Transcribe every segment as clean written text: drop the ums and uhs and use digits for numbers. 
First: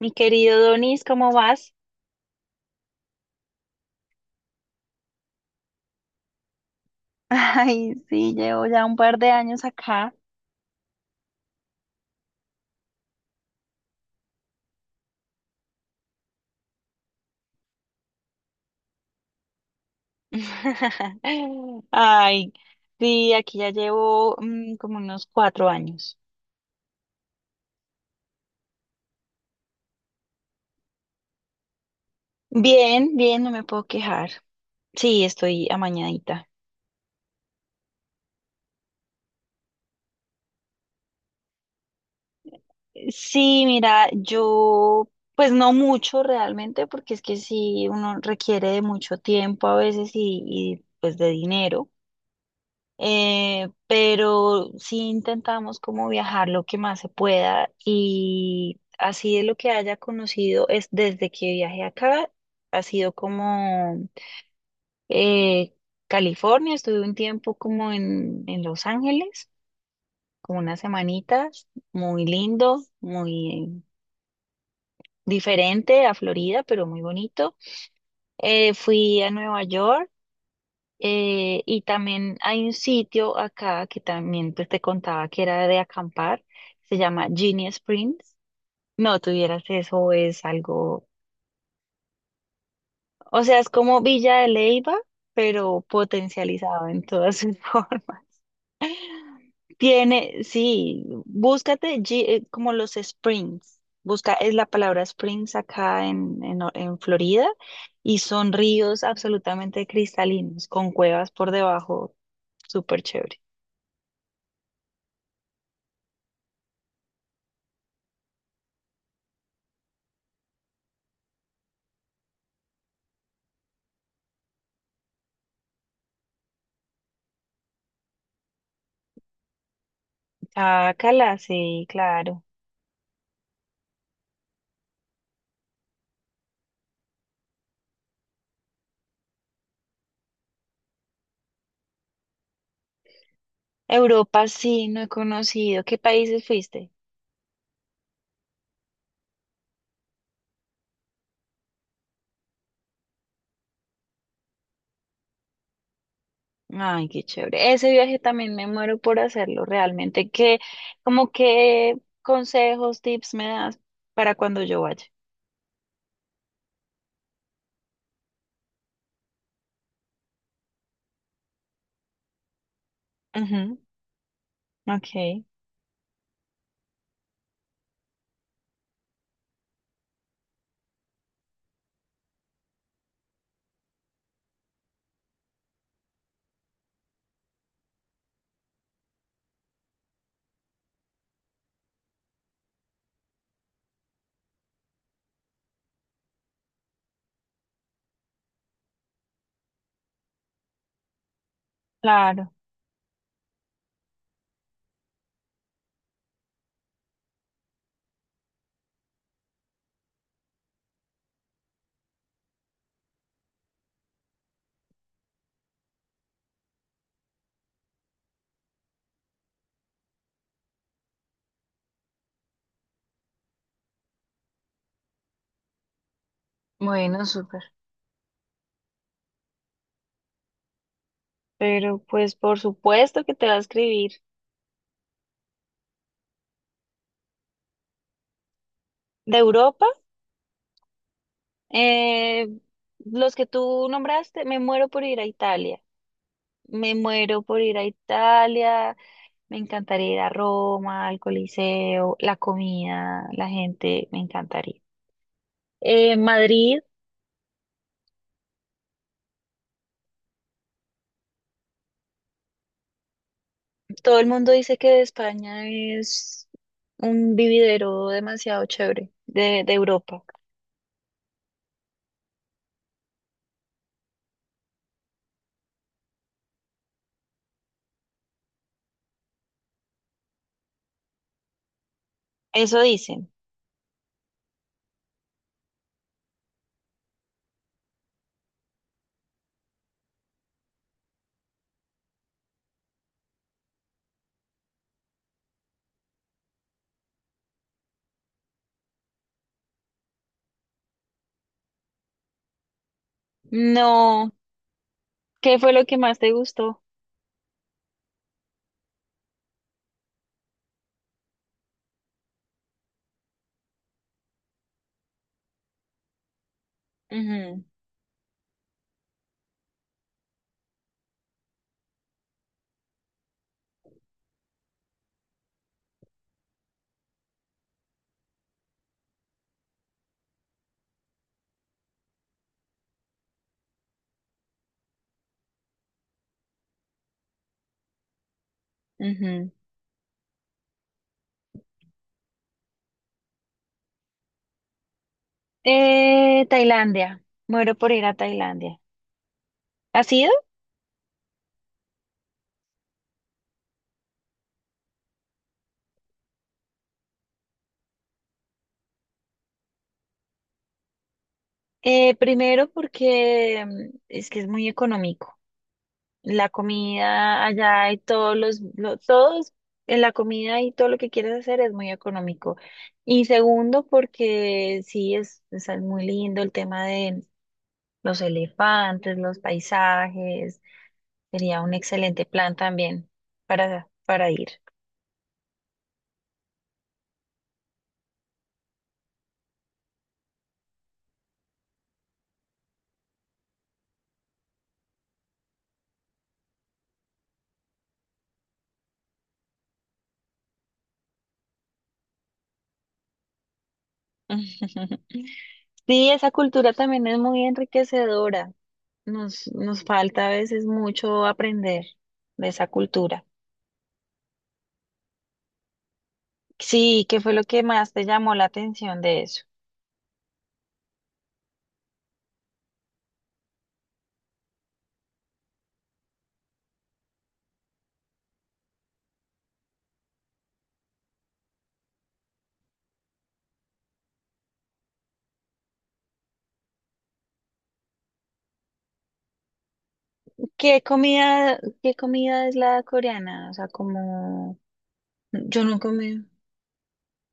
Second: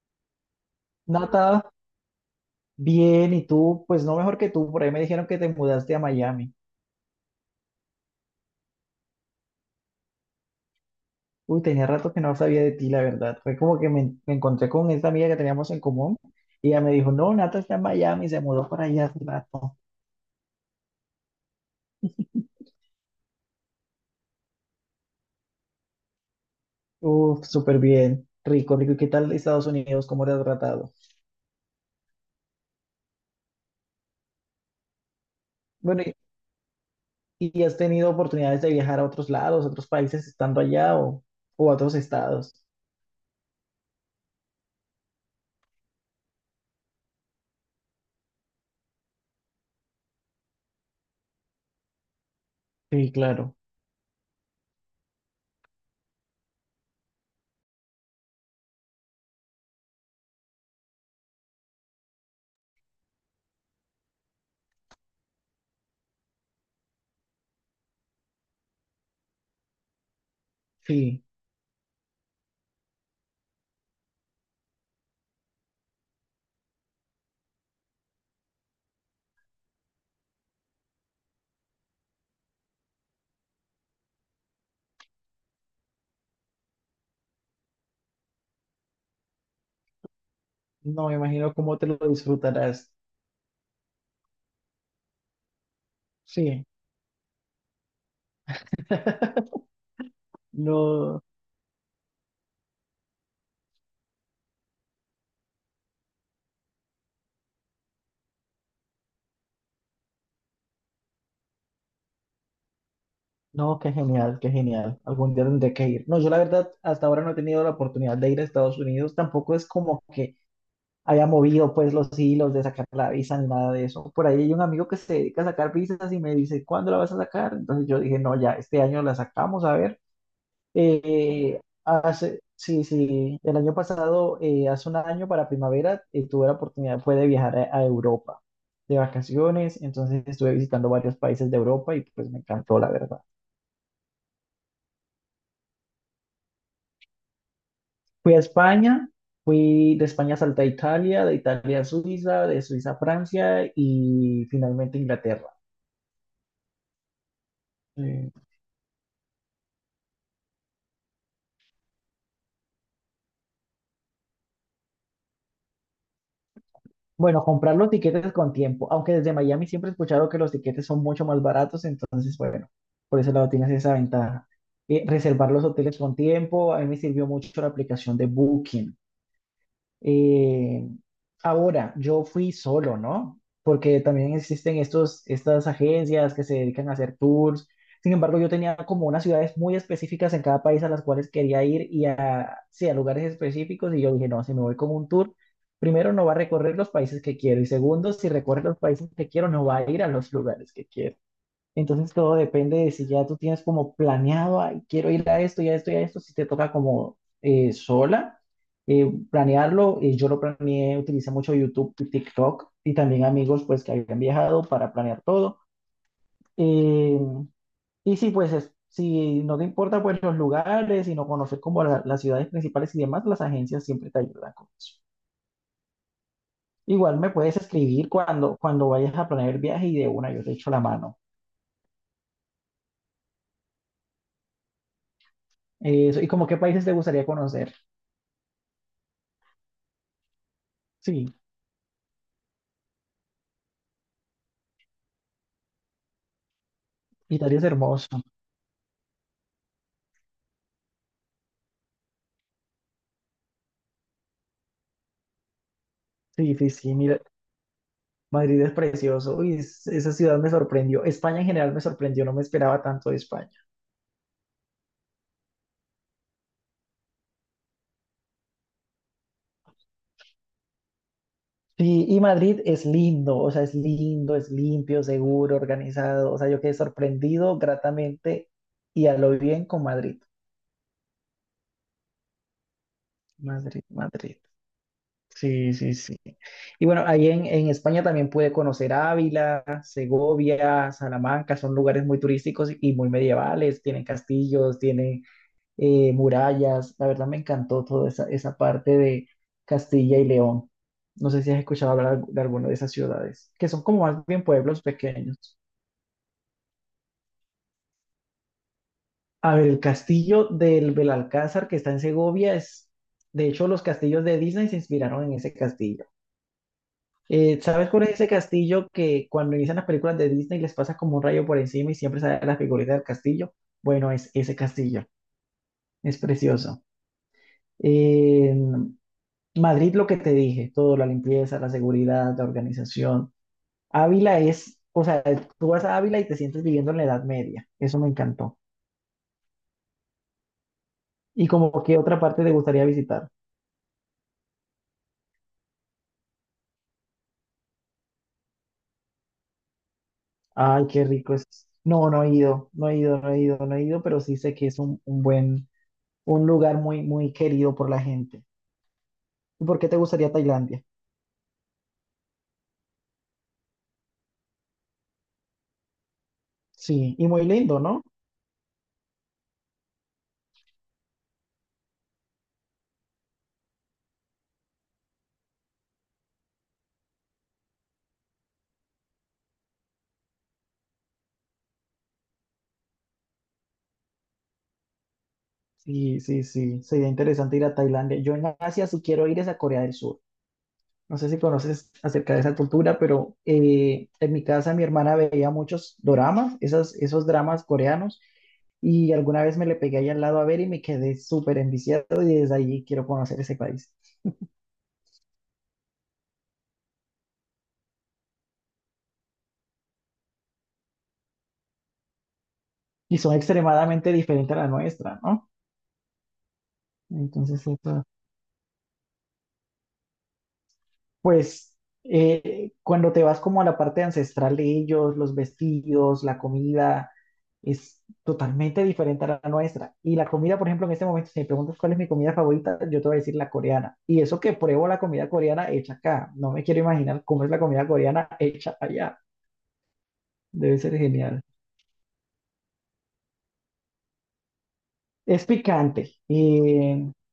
Mi querido Donis, ¿cómo Nata, vas? bien, y tú, pues no mejor que tú, por ahí me dijeron que te mudaste a Miami. Ay, sí, llevo ya un par de años acá. Uy, tenía rato que no sabía de ti, la verdad. Fue como que me encontré con esta amiga que teníamos en común y ella me dijo, no, Nata está en Miami, se mudó para allá hace rato. Ay, sí, aquí ya llevo como unos 4 años. Uf, súper bien, rico, rico. ¿Y qué tal Estados Unidos? ¿Cómo te ha tratado? Bien, bien, no me puedo quejar. Sí, estoy Bueno, ¿y, amañadita. y has tenido oportunidades de viajar a otros lados, a otros países estando allá o a otros estados? Sí, mira, pues no mucho realmente, porque es que sí, uno requiere de mucho tiempo a veces y pues de dinero. Sí, claro, Pero sí intentamos como viajar lo que más se pueda y así de lo que haya conocido es desde que viajé acá, ha sido como eh, California. Estuve un tiempo como en Los Ángeles, como unas sí. semanitas, muy lindo, muy diferente a Florida, pero muy bonito. Fui a Nueva York. Y también hay un sitio acá que también pues, te contaba que era de acampar, se llama Genie Springs. No tuvieras eso, es algo, No, me imagino cómo te lo disfrutarás. o sea, es como Villa de Leyva, pero Sí. potencializado en todas sus formas. Tiene, sí, No. búscate como los Springs. Busca, es la palabra Springs acá en Florida, y son ríos absolutamente cristalinos, con cuevas por debajo, súper chévere. No, qué genial, qué genial. Algún día tendré que ir. No, yo la verdad hasta ahora no he tenido la oportunidad de ir a Estados Unidos. Tampoco es como que haya movido pues los hilos de sacar la visa ni nada de eso. Por ahí hay un amigo que se dedica a sacar visas y me dice, ¿cuándo la vas a sacar? Entonces yo dije, no, ya, este año la sacamos, a ver. Ah, Cala, sí, Hace, claro. sí, sí, el año pasado, hace un año para primavera, tuve la oportunidad, fue de viajar a Europa de vacaciones. Entonces estuve visitando varios países de Europa y pues me encantó, la verdad. Europa sí, no he conocido. ¿Qué países fuiste? Fui a España, fui de España salté a Italia, de Italia a Suiza, de Suiza a Francia y finalmente Inglaterra. Ay, qué chévere. Ese viaje Eh, también me muero por hacerlo, realmente. ¿Qué, como qué consejos, tips me das para cuando yo vaya? bueno, comprar los tiquetes con tiempo, aunque desde Miami siempre he escuchado que los tiquetes son mucho más baratos, entonces bueno, por ese lado tienes Ujú. esa ventaja. Ok, Reservar los hoteles con tiempo, a mí me sirvió mucho la aplicación de Booking. Eh, ahora, yo fui solo, ¿no? Porque también existen estas agencias que se dedican a hacer tours. Sin embargo, yo tenía como unas ciudades muy específicas en cada país a las cuales quería ir y a, sí, a lugares específicos. Y yo dije, no, si me voy con un tour, primero no va a recorrer los países que quiero y segundo, si recorre los países que quiero, no va a ir a los lugares que quiero. Entonces todo claro. depende de si ya tú tienes como planeado, "Ay, quiero ir a esto y a esto y a esto", si te toca como sola planearlo. Yo lo planeé, utilicé mucho YouTube y TikTok y también amigos pues que habían viajado para planear todo. Eh, y sí, pues si no te importa pues los lugares, sino conocer como las ciudades principales y demás, las agencias siempre te ayudan con eso. Igual Bueno, me puedes súper. escribir cuando vayas a planear el viaje y de una yo te echo la mano. Pero pues por supuesto que te va a escribir. Y como qué países te gustaría conocer. De Europa, Sí. eh, los que tú nombraste, me muero por ir a Italia. Me muero Italia por es ir a hermoso. Italia. Me encantaría ir a Roma, al Coliseo, la comida, la gente, me encantaría. Sí, sí, Madrid, sí, mira, Madrid es precioso. Uy, esa ciudad me sorprendió. España en general me sorprendió, no me esperaba tanto de España. todo el mundo dice que España es un vividero demasiado chévere de Europa. Sí, y Madrid es lindo, o sea, es lindo, es limpio, seguro, organizado. O sea, yo quedé sorprendido gratamente y a lo bien con Madrid. Eso dicen. Madrid, Madrid. Sí, sí, sí. Y bueno, ahí en España también pude conocer Ávila, Segovia, Salamanca, son lugares muy turísticos y muy medievales, tienen castillos, tienen murallas. La verdad me encantó toda esa parte de Castilla y León. No sé si has escuchado hablar de alguna de esas ciudades, que son como más No, bien pueblos ¿qué pequeños. fue lo que más te gustó? A ver, el castillo del Belalcázar que está en Segovia es, de hecho, los castillos de Disney se inspiraron en ese castillo. Ujú, ¿Sabes cuál es ese castillo que cuando inician las películas de Disney les pasa como un rayo por encima y siempre sale la figurita del castillo? Bueno, es ese castillo, es precioso. Eh, Madrid, lo que te dije, todo, la limpieza, la seguridad, la organización. Ávila es, o sea, tú vas a Ávila y te sientes viviendo en la Edad Media. Eso me encantó. ujú. ¿Y como qué otra parte te gustaría visitar? Tailandia, muero por ir a Tailandia. ¿Has ido? Ay, qué rico es. No, no he ido, no he ido, no he ido, no he ido, pero sí sé que es un buen, un lugar muy, muy querido por la gente. ¿Y por qué te gustaría Tailandia? Primero porque es que es muy económico, la Sí, y comida muy lindo, allá y ¿no? todos todos en la comida y todo lo que quieras hacer es muy económico. Y segundo, porque sí es muy lindo el tema de los elefantes, los paisajes, sería un excelente plan también para ir. Sí, sí, sí, sería interesante ir a Tailandia. Yo en Asia sí quiero ir es a Corea del Sur. No sé si conoces acerca de esa cultura, pero en mi casa mi hermana veía muchos doramas, esos dramas coreanos, y alguna vez me le pegué ahí al lado a ver y me quedé súper enviciado y desde allí quiero conocer ese país. Sí, esa cultura también es muy enriquecedora. Nos falta a veces mucho aprender de esa Y cultura. son extremadamente diferentes a la nuestra, ¿no? Sí, ¿qué fue lo Entonces, que eso. más te llamó la atención de eso? Pues cuando te vas como a la parte ancestral de ellos, los vestidos, la comida, es totalmente diferente a la nuestra. Y la comida, por ejemplo, en este momento, si me preguntas cuál es mi comida favorita, yo te voy a decir la coreana. Y eso que pruebo la comida coreana hecha acá. No me quiero imaginar cómo es la comida coreana hecha allá. Debe ser genial. Qué comida es la coreana? O sea, como Es yo no picante. comí Y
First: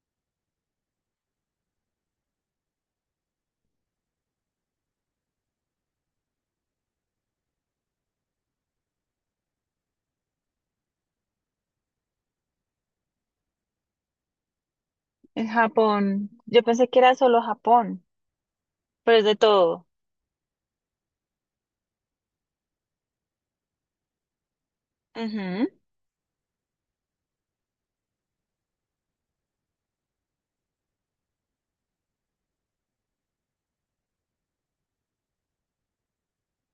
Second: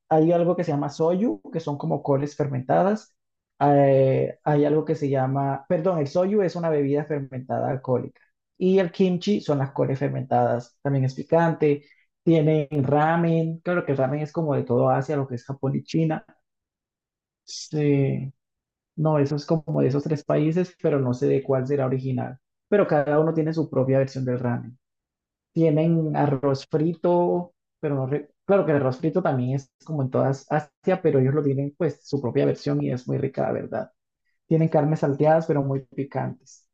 hay algo que se llama soyu, que son como coles fermentadas. Hay algo que se llama, perdón, el soyu es una bebida fermentada alcohólica. Y el kimchi son las coles fermentadas. También es picante. Tienen ramen. Claro que el ramen es como de todo Asia, lo que es en Japón y China. Japón. Yo pensé que era solo Japón, Sí. pero No, es de eso es como todo. de esos tres países, pero no sé de cuál será original. Pero cada uno tiene su propia versión del ramen. Ujú. Tienen arroz frito, pero no re- claro que el arroz frito también es como en todas Asia, pero ellos lo tienen pues su propia versión y es muy rica, la verdad. Tienen carnes salteadas, pero muy picantes.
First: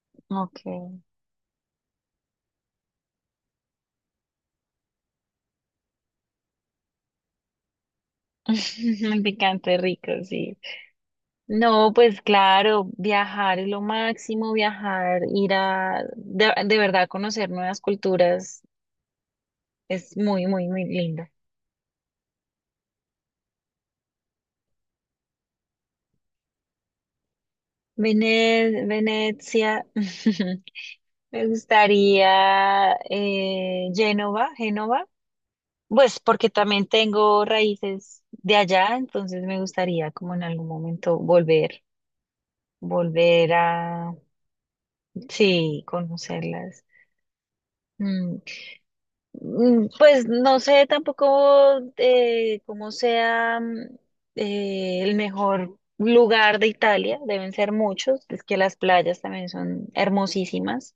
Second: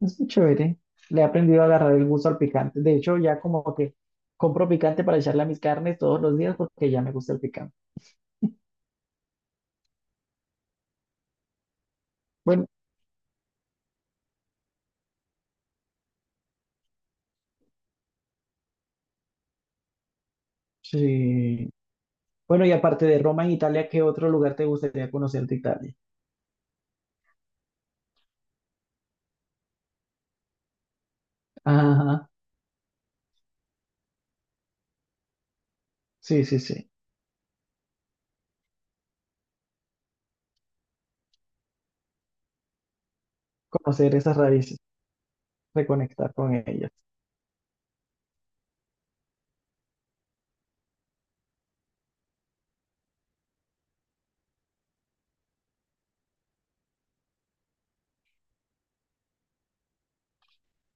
Es muy chévere. Okay. Le he aprendido a agarrar el gusto al picante. De hecho, ya como que compro picante para echarle a mis carnes todos los días porque ya me gusta el picante. Picante rico, sí. No, pues Bueno, claro, viajar es lo máximo, viajar, ir a de verdad conocer nuevas culturas es muy, muy, muy lindo. sí. Bueno, y aparte de Roma en Italia, ¿qué otro lugar te gustaría conocer de Italia? Venecia, me Ajá, gustaría Génova, Génova. Pues sí, porque sí, también sí. tengo raíces de allá, entonces me gustaría como en algún momento volver, volver Conocer a, esas raíces, sí, reconectar con conocerlas. ellas. Mm, pues no sé tampoco cómo sea, el mejor lugar de Italia, deben ser muchos, es que las playas también son hermosísimas,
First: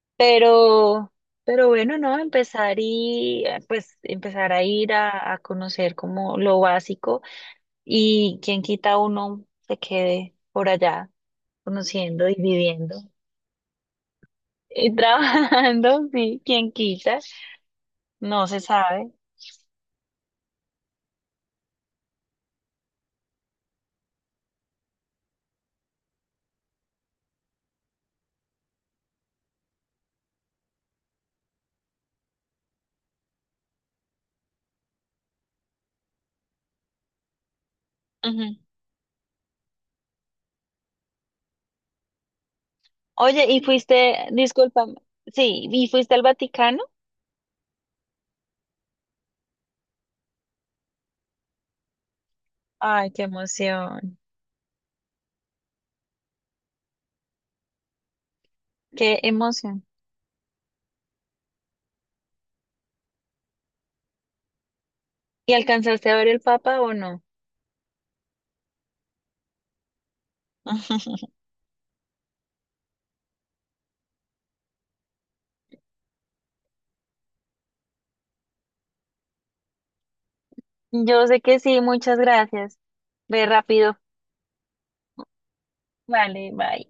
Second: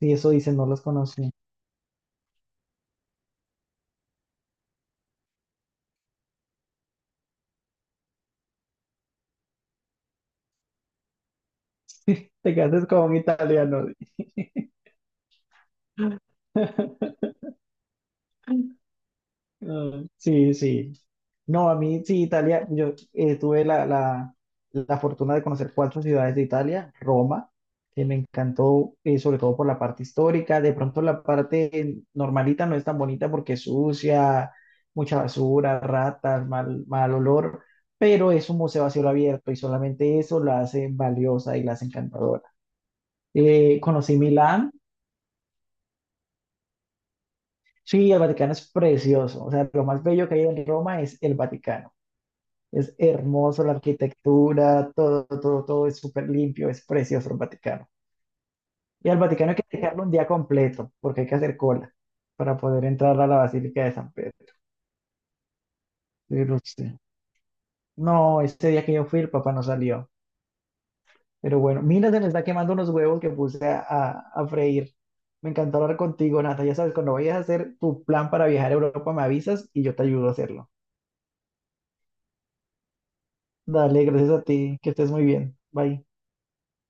Y eso dice, no los pero, conocí. pero bueno, no, empezar pues empezar a ir a conocer como lo básico. Y quien quita uno se quede por allá conociendo y Te quedaste viviendo como un italiano. y trabajando, sí, quien quita, no se sabe. Ah, sí, sí. No, a mí sí, Italia, yo tuve la fortuna de conocer cuatro ciudades de Italia, Roma, que me encantó, sobre todo por la parte histórica, de pronto la parte normalita no es tan bonita porque es sucia, mucha basura, ratas, mal, mal olor, pero es Ujú. un museo a cielo abierto y solamente eso la hace valiosa y la hace encantadora. Oye, ¿y fuiste, Conocí Milán. disculpa, sí, ¿y fuiste al Vaticano? Sí, el Vaticano es precioso. O sea, lo más bello que hay en Roma es el Vaticano. Es Ay, qué hermoso la emoción, arquitectura, todo, todo, todo es súper limpio, es precioso el Vaticano. Y al qué Vaticano hay que emoción. dejarlo un día completo, porque hay que hacer cola para poder entrar a la Basílica de San Pedro. ¿Y alcanzaste a ver el Pero Papa o sí. no? No, este día que yo fui, el papá no salió. Pero bueno, mira, se me está quemando unos huevos que puse a freír. Me encantó hablar contigo, Nata. Ya sabes, cuando vayas a hacer tu plan para viajar a Europa, me avisas y yo te ayudo a hacerlo. Yo sé que sí, muchas gracias. Ve rápido. Dale, gracias a ti, que estés muy bien. Bye. Vale, bye.